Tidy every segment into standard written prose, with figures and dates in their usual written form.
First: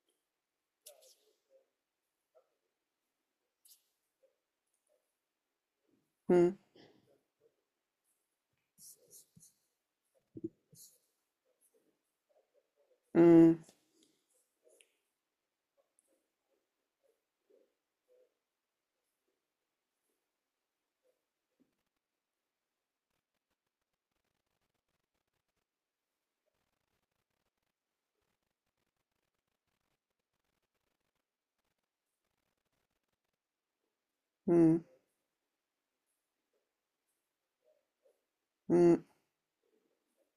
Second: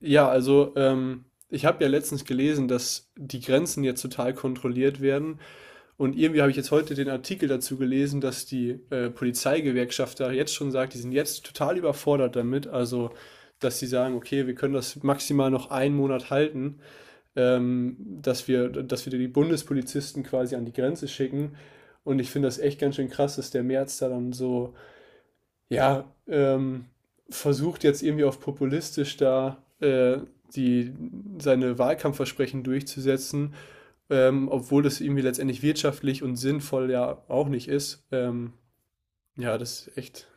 Ich habe ja letztens gelesen, dass die Grenzen jetzt total kontrolliert werden. Und irgendwie habe Mhm, ich jetzt heute den Artikel dazu gelesen, dass die Polizeigewerkschaft da jetzt schon sagt, die sind jetzt total überfordert damit. Also, mhm, dass sie sagen, okay, wir können das maximal noch einen Monat halten, ähm, dass wir die Bundespolizisten quasi an die Grenze schicken. Und ich finde das echt ganz schön krass, dass der März da dann so ja, versucht jetzt irgendwie auf populistisch da die, seine Wahlkampfversprechen durchzusetzen, obwohl mhm, das irgendwie letztendlich wirtschaftlich und sinnvoll ja auch nicht ist. Mhm. Ja, das ist echt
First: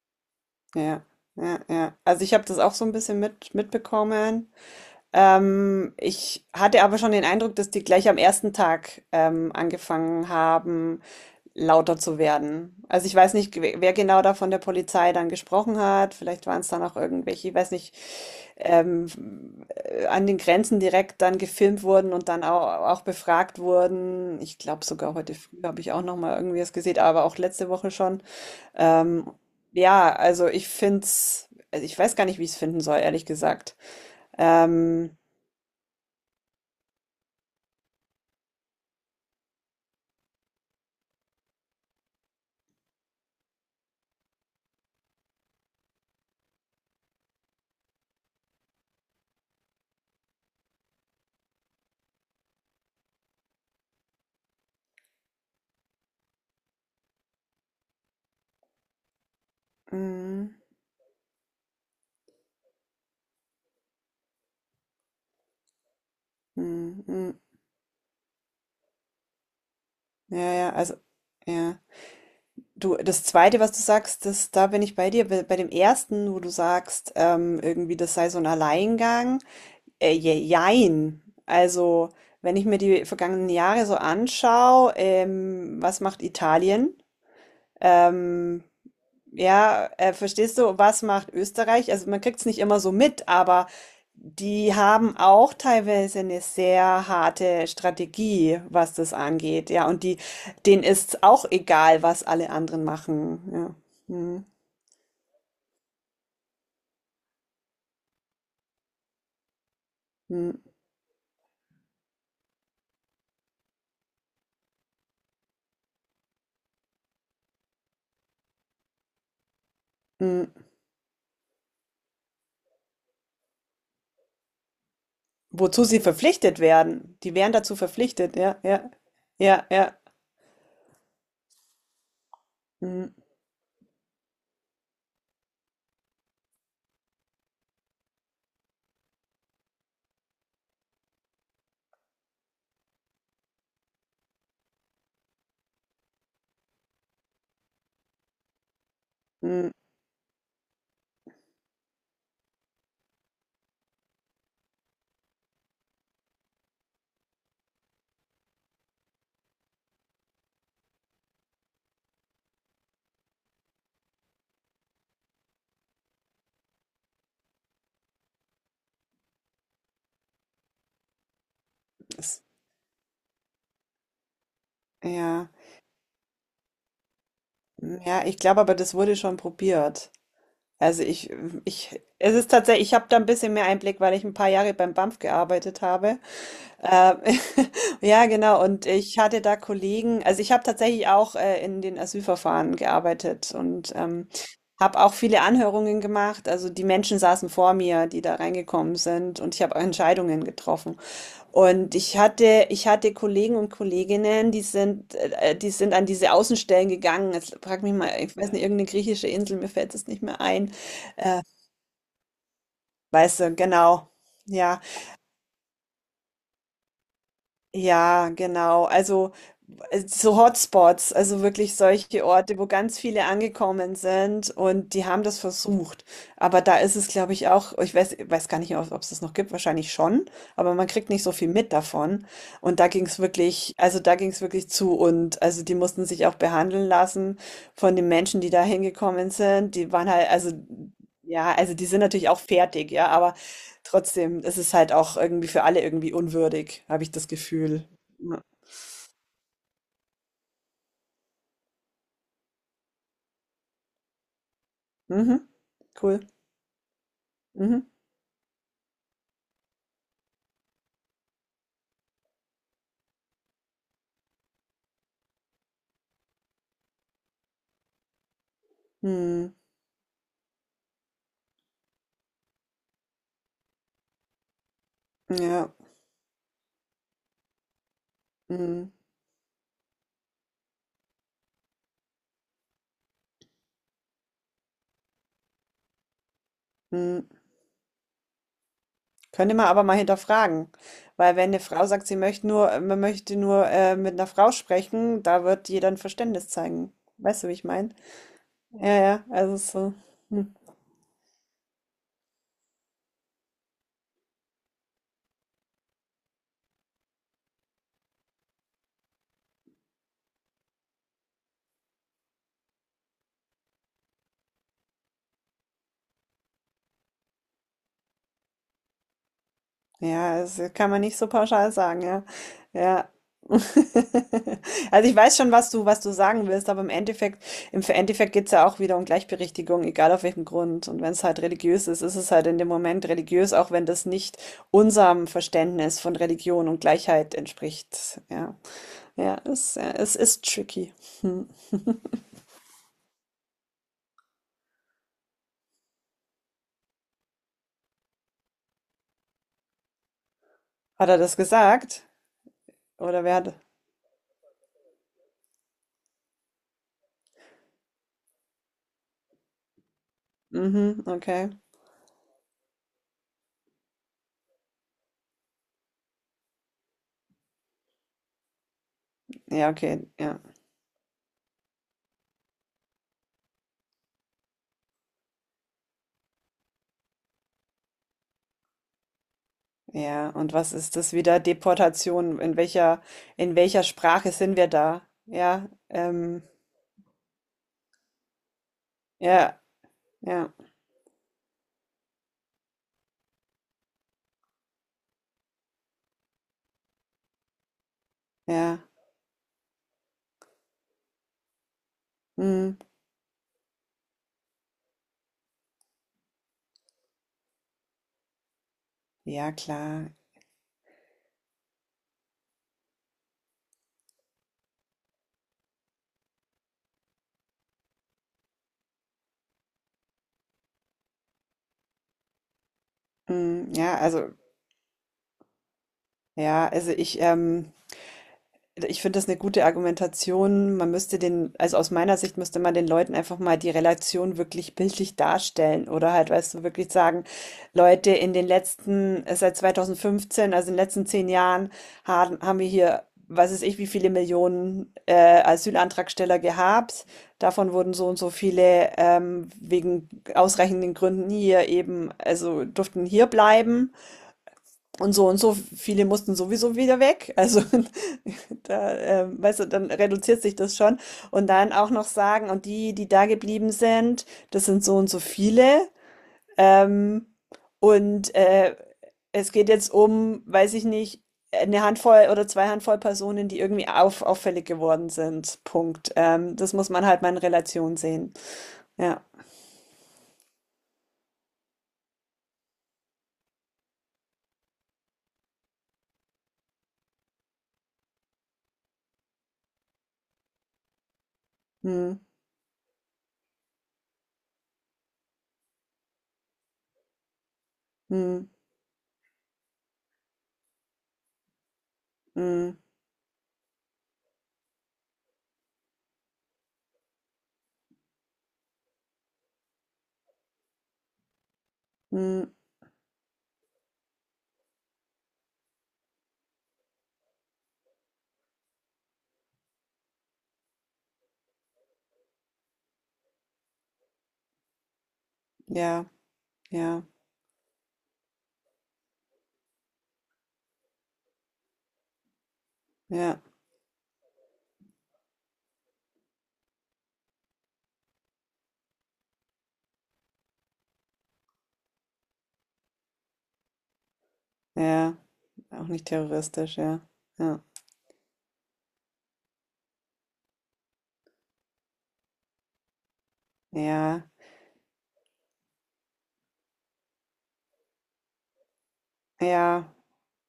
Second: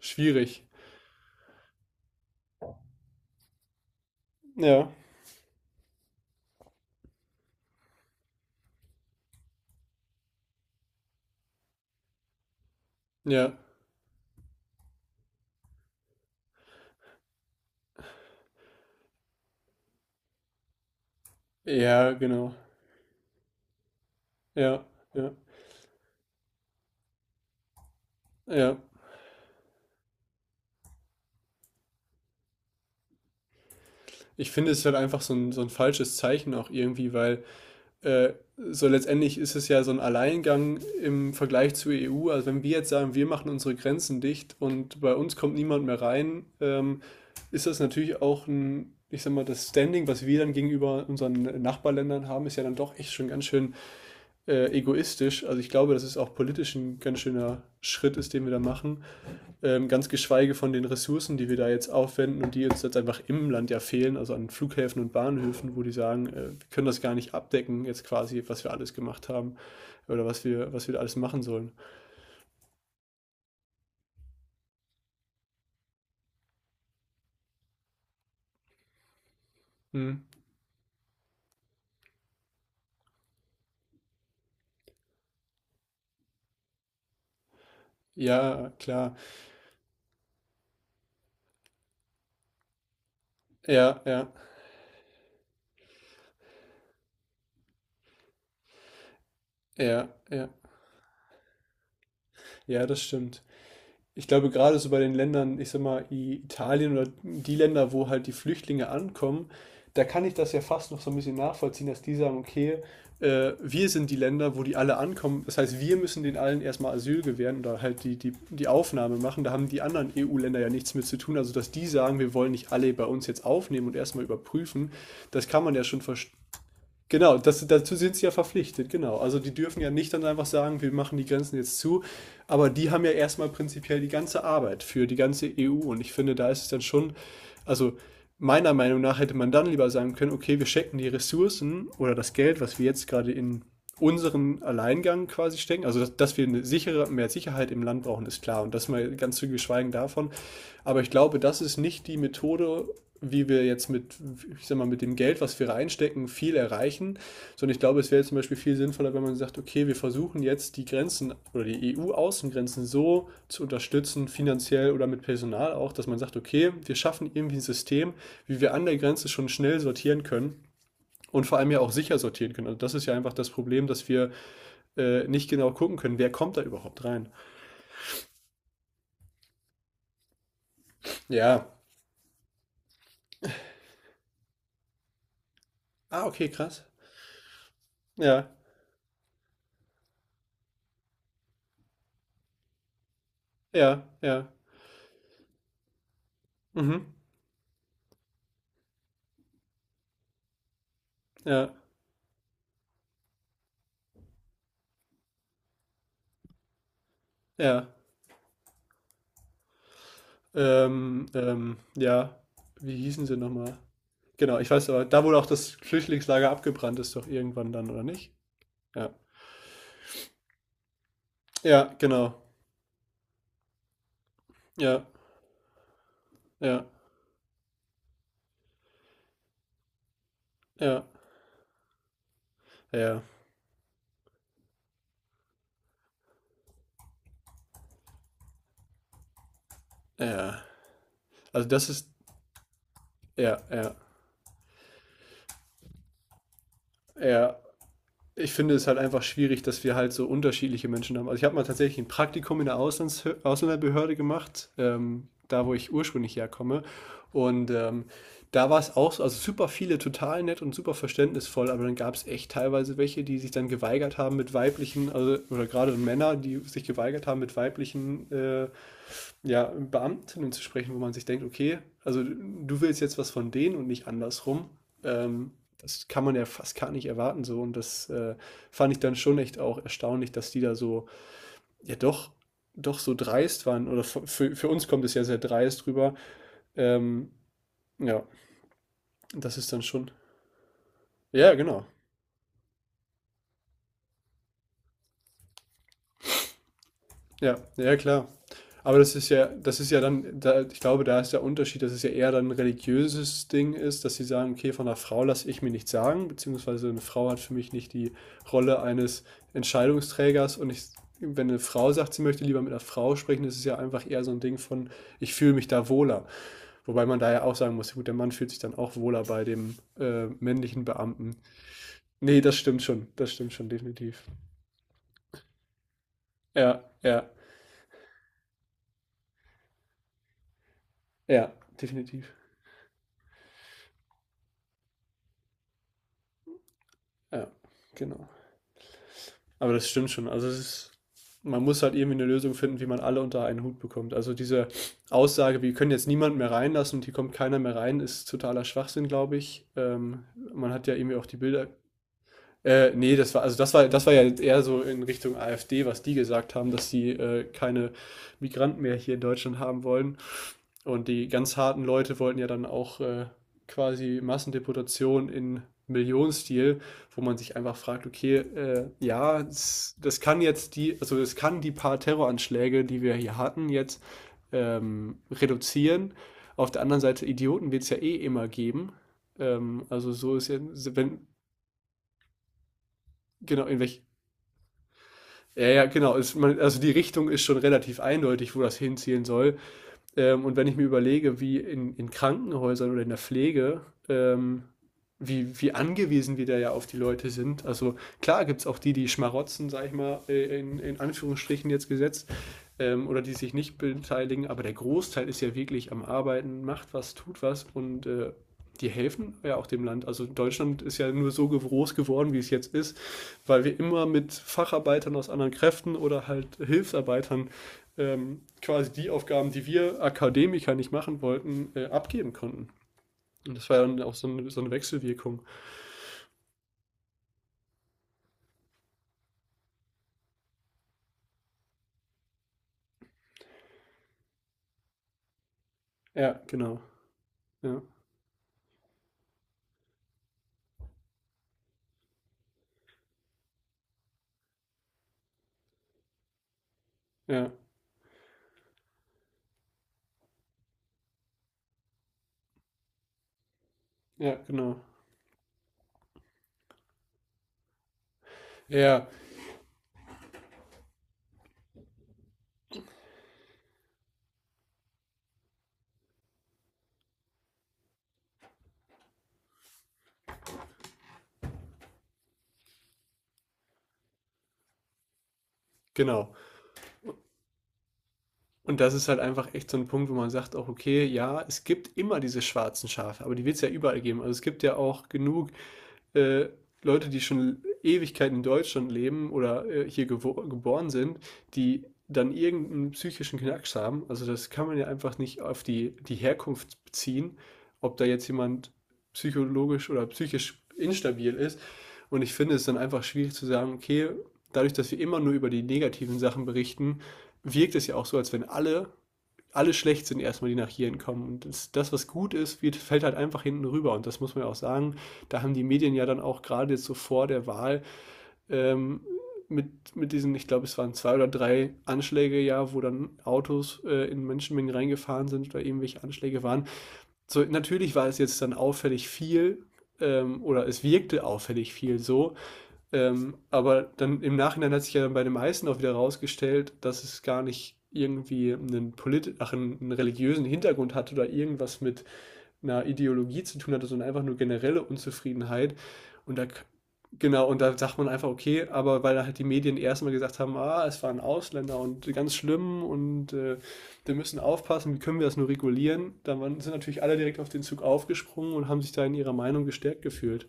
schwierig. Ja, ja, ja. Also ich habe das auch so ein bisschen mitbekommen. Ja, Ich hatte aber schon den Eindruck, dass die gleich am ersten Tag angefangen haben, lauter zu werden. Also ich weiß ja, nicht, wer genau da von der Polizei dann gesprochen hat. Vielleicht waren es dann auch irgendwelche, ich weiß nicht, ähm, an den Grenzen direkt dann gefilmt ja, wurden und dann genau. auch befragt wurden. Ich Ja, glaube sogar ja, heute früh habe ich auch noch mal irgendwie was gesehen, aber auch letzte Woche schon. ja. Ähm, ja, also ich find's, also ich weiß gar nicht, wie ich es finden soll, ehrlich gesagt. Ich finde, es ist halt Ähm, einfach so ein falsches Zeichen auch irgendwie, weil so letztendlich ist es ja so ein Alleingang im Vergleich zur EU. Also wenn wir jetzt sagen, wir machen unsere Grenzen dicht und bei uns kommt niemand mehr rein, ist das natürlich auch ein, ich sag mal, das Standing, was wir dann gegenüber unseren Nachbarländern haben, ist ja dann doch echt schon ganz schön egoistisch. Also ich glaube, dass es auch politisch ein ganz schöner Schritt ist, den wir da machen. Ganz mm, geschweige von den Ressourcen, die wir da jetzt aufwenden und die uns jetzt einfach im Land ja fehlen, also an Flughäfen und Bahnhöfen, wo die sagen, wir können das mm, gar nicht mm, abdecken, jetzt quasi, was wir alles gemacht haben oder was ja, ja, wir, was wir also, da alles machen sollen. ja. Du, das Zweite, was du sagst, das, da bin ich bei dir. Bei dem Ersten, wo du sagst, irgendwie, das sei so ein Alleingang. Äh, Hm. je- jein. Also, wenn ich mir die vergangenen Jahre so anschaue, was macht Italien? Ähm, Ja, klar. Ja, verstehst du, was macht Österreich? Also man kriegt es nicht immer so mit, aber Ja, ja, die haben auch teilweise eine sehr harte Strategie, was das angeht. Ja, und ja, ja. denen ist auch egal, was alle anderen Ja, das machen. stimmt. Ja. Ich Hm, glaube, gerade so bei den Ländern, ich sag mal, Italien oder die Länder, wo halt die Flüchtlinge ankommen, da kann ich hm, das ja fast noch so ein bisschen nachvollziehen, dass die sagen, okay, wir sind die Länder, wo die alle ankommen. Das heißt, wir müssen den allen erstmal Asyl gewähren oder halt die Aufnahme machen. Da haben die anderen hm. EU-Länder ja nichts mit zu tun. Also, dass die sagen, wir wollen nicht alle bei uns jetzt aufnehmen und erstmal überprüfen, das kann man Wozu ja sie schon verstehen. verpflichtet werden. Die Genau, wären dazu dazu sind sie ja verpflichtet. Ja, verpflichtet, ja, genau. Also die ja, dürfen ja ja. nicht dann einfach sagen, wir machen die Grenzen jetzt zu, aber die haben Hm, ja erstmal prinzipiell die ganze Arbeit für die ganze EU und ich finde, da ist es dann schon, also meiner Meinung nach hätte man dann lieber sagen können, okay, wir stecken die Ressourcen oder das Geld, was wir jetzt gerade in unseren Alleingang quasi stecken, also dass wir eine sichere, mehr Sicherheit im Land brauchen, ist klar und das mal ganz zu hm. geschweigen davon, aber ich glaube, das ist nicht die Methode, wie wir jetzt ich sag mal, mit dem Geld, was wir reinstecken, viel erreichen, sondern ich glaube, es wäre zum Beispiel viel sinnvoller, wenn man sagt, okay, wir versuchen jetzt die Grenzen oder die EU-Außengrenzen so zu unterstützen, finanziell oder mit Personal auch, dass man sagt, okay, wir schaffen irgendwie ein System, wie wir an der Grenze schon schnell sortieren können und vor allem ja auch sicher Das, sortieren können. Also das ist ja einfach das Problem, dass wir ja, nicht genau gucken können, wer kommt da überhaupt rein. hm, ja. Ich glaube, aber das wurde schon probiert. Also Ja. Es ist tatsächlich, ich habe da ein bisschen mehr Einblick, weil ich ein paar Jahre beim BAMF gearbeitet habe. Ah, okay, krass. Ähm, ja, Ja, genau. Und ich hatte, da Kollegen, also ich habe tatsächlich auch in den Asylverfahren gearbeitet und ja, ja. habe auch viele Anhörungen gemacht. Also die Mhm. Menschen saßen vor mir, die da reingekommen sind und ich habe Entscheidungen getroffen. Ja, Und ich hatte Kollegen und Kolleginnen, die sind an diese Außenstellen gegangen. Jetzt frag ja. mich mal, ich weiß nicht, irgendeine griechische Insel, mir fällt es nicht mehr ein. Äh, Ja. Wie hießen sie weißt du, nochmal? genau. Genau, ich Ja. weiß aber, da wurde auch das Flüchtlingslager abgebrannt ist doch irgendwann dann, oder Ja, nicht? genau. Ja. Also so Hotspots, also wirklich Ja, solche genau. Orte, wo ganz viele angekommen sind und Ja, die haben das versucht. Aber da ja, ist es, glaube ich, auch, ich weiß gar nicht, ob es das noch gibt, wahrscheinlich schon, aber man ja, kriegt nicht so viel mit davon. Und da ging es ja, wirklich, also da ging es wirklich zu und also die mussten sich auch behandeln lassen von den Menschen, die da hingekommen sind. Die waren halt, also ja. ja, Also also die das sind ist, natürlich auch fertig, ja, aber ja, ja, trotzdem, es ist halt auch irgendwie für alle irgendwie unwürdig, habe ich das ja. Gefühl. Ja. Ich finde es halt einfach schwierig, dass wir halt so unterschiedliche Menschen haben. Also ich habe mal tatsächlich ein Praktikum in der Auslands Ausländerbehörde gemacht, Mhm, da wo ich cool. ursprünglich herkomme. Und Mhm. ähm, da war es auch so, also super viele total nett und super verständnisvoll, aber dann gab es echt teilweise welche, die sich dann geweigert haben mit weiblichen, also oder gerade Männer, die sich geweigert haben mit weiblichen Mhm. ja, Beamtinnen zu sprechen, wo man sich denkt, okay, also du willst jetzt was von denen und nicht andersrum. Ähm, Ja. Das kann man ja fast gar nicht erwarten so und das Mhm. fand ich dann schon echt auch erstaunlich, dass die da so, ja doch, doch so dreist waren oder für uns kommt es ja sehr dreist rüber. Mhm. Ähm, ja, Könnte das man ist dann aber mal schon, hinterfragen, weil wenn ja eine genau, Frau sagt, man möchte nur mit einer Frau sprechen, da wird jeder ein Verständnis zeigen. Weißt du, wie ja, ich meine? ja klar. Ja, Aber ja, also das ist so. ja dann, Hm. da, ich glaube, da ist der Unterschied, dass es ja eher dann ein religiöses Ding ist, dass sie sagen, okay, von einer Frau lasse ich mir nichts sagen, beziehungsweise eine Frau hat für mich nicht die Rolle eines Entscheidungsträgers wenn eine Frau sagt, sie möchte lieber mit einer Frau sprechen, ist es ja einfach eher so ein Ding von, ich fühle mich da wohler. Wobei man da ja auch sagen muss, ja gut, der Mann fühlt sich dann auch wohler bei dem Ja, das männlichen kann man nicht so Beamten. pauschal sagen, ja. Nee, Ja. das stimmt schon, definitiv. Also ich weiß schon, was du sagen willst, aber Ja, ja, im Endeffekt geht es ja auch wieder um Gleichberechtigung, egal auf welchem Grund. Und wenn es halt ja, religiös ist, ist definitiv. es halt in dem Moment religiös, auch wenn das nicht unserem Verständnis von Religion und Gleichheit Ja, entspricht. genau. Ja, Aber das ja, stimmt es schon. ist Also es ist, tricky. Hm. man muss halt irgendwie eine Lösung finden, wie man alle unter einen Hut bekommt. Also diese Aussage, wir können jetzt niemanden mehr reinlassen und hier kommt keiner mehr rein, ist totaler Schwachsinn, glaube ich. Man hat ja Hat irgendwie er auch das die Bilder gesagt? Nee, Oder wer das war, hat? also das war ja jetzt eher so in Richtung AfD, was die gesagt haben, dass sie keine Migranten mehr hier in Deutschland haben wollen. Mhm, Und die okay. ganz harten Leute wollten ja dann auch quasi Massendeportation in Millionenstil, wo man sich einfach fragt, okay, ja, Ja, okay, das ja. kann jetzt also das kann die paar Terroranschläge, die wir hier hatten, jetzt reduzieren. Auf der anderen Seite, Idioten wird es ja eh immer geben. Also Ja, so ist und ja, was ist das wenn, wieder? Deportation? In welcher, in genau, in welcher welch, Sprache sind wir da? Ja, Ja, ja, genau. Also die Richtung ist schon relativ eindeutig, wo das hinziehen soll. ja, ja, Und wenn ich mir überlege, wie in Krankenhäusern oder in der Pflege, ähm, wie angewiesen wir da ja auf die Leute sind. Also klar gibt es auch ja, die, die schmarotzen, sag ich mal, in Anführungsstrichen jetzt gesetzt, mm, oder die sich nicht beteiligen, aber der Großteil ist ja wirklich am Arbeiten, macht was, tut was und die helfen ja, ja auch dem Land. klar. Also Deutschland ist ja nur so groß geworden, wie es jetzt ist, weil wir immer mit Facharbeitern aus anderen Kräften oder halt Hilfsarbeitern quasi die Aufgaben, die wir Akademiker nicht machen wollten, abgeben konnten. Und das Mm, war ja dann auch so eine, so eine Wechselwirkung. ja, also ich finde das eine gute Argumentation. Also aus meiner Sicht müsste man den Leuten einfach mal die Relation wirklich bildlich darstellen oder halt, Ja, weißt du, genau. wirklich sagen, Ja, Leute, in den letzten, seit 2015, also in den letzten 10 Jahren, haben wir hier, was weiß ich, wie viele Millionen Asylantragsteller gehabt. ja, Davon wurden so und so viele wegen ausreichenden Gründen hier eben, also durften hier bleiben. ja, genau. Und so viele mussten sowieso wieder weg. Also da, Ja, weißt du, dann reduziert sich das schon. Und dann auch noch sagen, und die, die da geblieben sind, das sind so und so viele. Ähm, und äh, es geht jetzt um, weiß ich nicht, eine Handvoll oder zwei Handvoll Personen, die irgendwie auffällig geworden sind. Punkt. genau. Das muss man halt mal in Relation sehen. Und das ist halt Ja. einfach echt so ein Punkt, wo man sagt auch, okay, ja, es gibt immer diese schwarzen Schafe, aber die wird es ja überall geben. Also es gibt ja auch genug äh, Leute, die schon Ewigkeiten in Deutschland leben oder hier gewo geboren sind, die Hm, dann irgendeinen psychischen Knacks haben. Also das kann man ja einfach nicht auf die Herkunft beziehen, ob da jetzt hm, jemand psychologisch oder psychisch instabil ist. Und ich finde es dann hm, einfach schwierig zu sagen, okay, dadurch, dass wir immer nur über die negativen Sachen berichten, wirkt es ja auch so, als wenn alle alle schlecht sind erstmal, die nach Jiren kommen. Und was gut hm, ist, fällt halt einfach hinten rüber. Und das muss man ja auch sagen. Da haben die Medien ja dann auch gerade jetzt so vor der Wahl ähm, mit diesen, ich glaube, es waren zwei oder drei Anschläge ja, wo dann Autos in Menschenmengen reingefahren sind oder irgendwelche ja, Anschläge waren. ja, So, natürlich war es jetzt dann auffällig viel oder es wirkte auffällig viel so, ja, aber dann im Nachhinein hat sich ja dann bei dem Heißen auch wieder rausgestellt, dass es gar nicht irgendwie einen, polit ach, einen, einen religiösen Hintergrund hat oder irgendwas mit einer Ideologie zu tun hatte, sondern einfach nur generelle ja. Unzufriedenheit. Auch nicht Und da, terroristisch, ja. genau, und Ja. da sagt man einfach, okay, aber weil halt die Medien erstmal gesagt haben, ah, es waren Ausländer und ganz schlimm und wir Ja, müssen aufpassen, wie können wir das nur regulieren, dann sind natürlich alle direkt auf den Zug aufgesprungen und haben sich da in ihrer Meinung ja, gestärkt gefühlt.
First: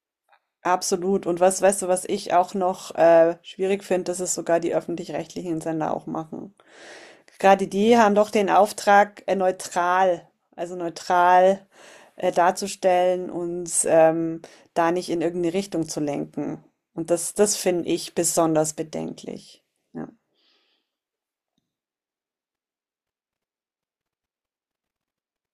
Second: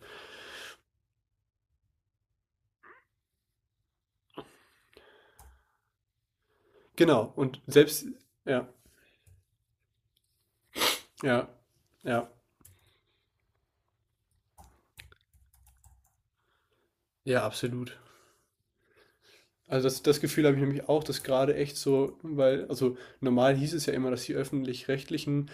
absolut. Und was, weißt du, was ich auch noch schwierig finde, dass es sogar die öffentlich-rechtlichen Sender auch machen. Genau, und Gerade die selbst, haben doch den ja. Auftrag, neutral, also Ja, neutral ja, darzustellen und da nicht in irgendeine Richtung zu lenken. Und das, ja, das finde absolut. ich besonders bedenklich. Also das, Ja. das Gefühl habe ich nämlich auch, dass gerade echt so, weil, also normal hieß es ja immer, dass die öffentlich-rechtlichen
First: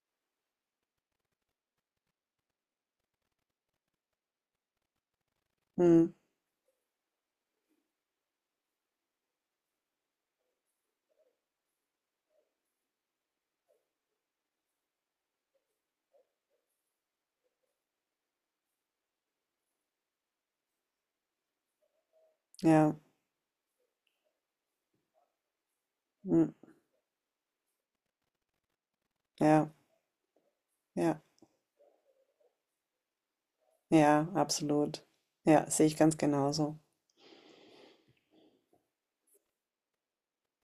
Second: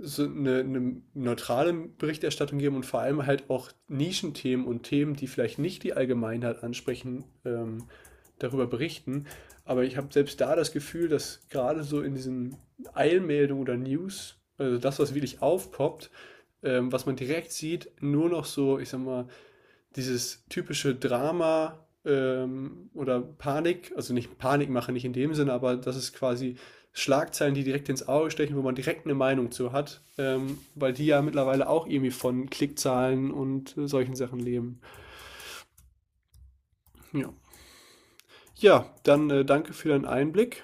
eine neutrale Berichterstattung geben und vor allem halt auch Nischenthemen und Themen, die vielleicht nicht die Hm, Allgemeinheit ansprechen, darüber berichten. Aber ich habe selbst da das Gefühl, dass gerade so in diesen Eilmeldungen oder News, also das, was wirklich aufpoppt, was man direkt sieht, nur noch so, ich sag mal, dieses typische Drama ja, oder Panik, also nicht Panik machen, nicht in dem Sinne, aber das ist hm, quasi Schlagzeilen, die direkt ins Auge stechen, wo man direkt eine Meinung ja, zu hat, weil die ja, ja mittlerweile auch irgendwie von Klickzahlen und solchen ja, Sachen leben. absolut. Ja, sehe ich ganz genauso. Ja, ja dann danke für deinen Einblick.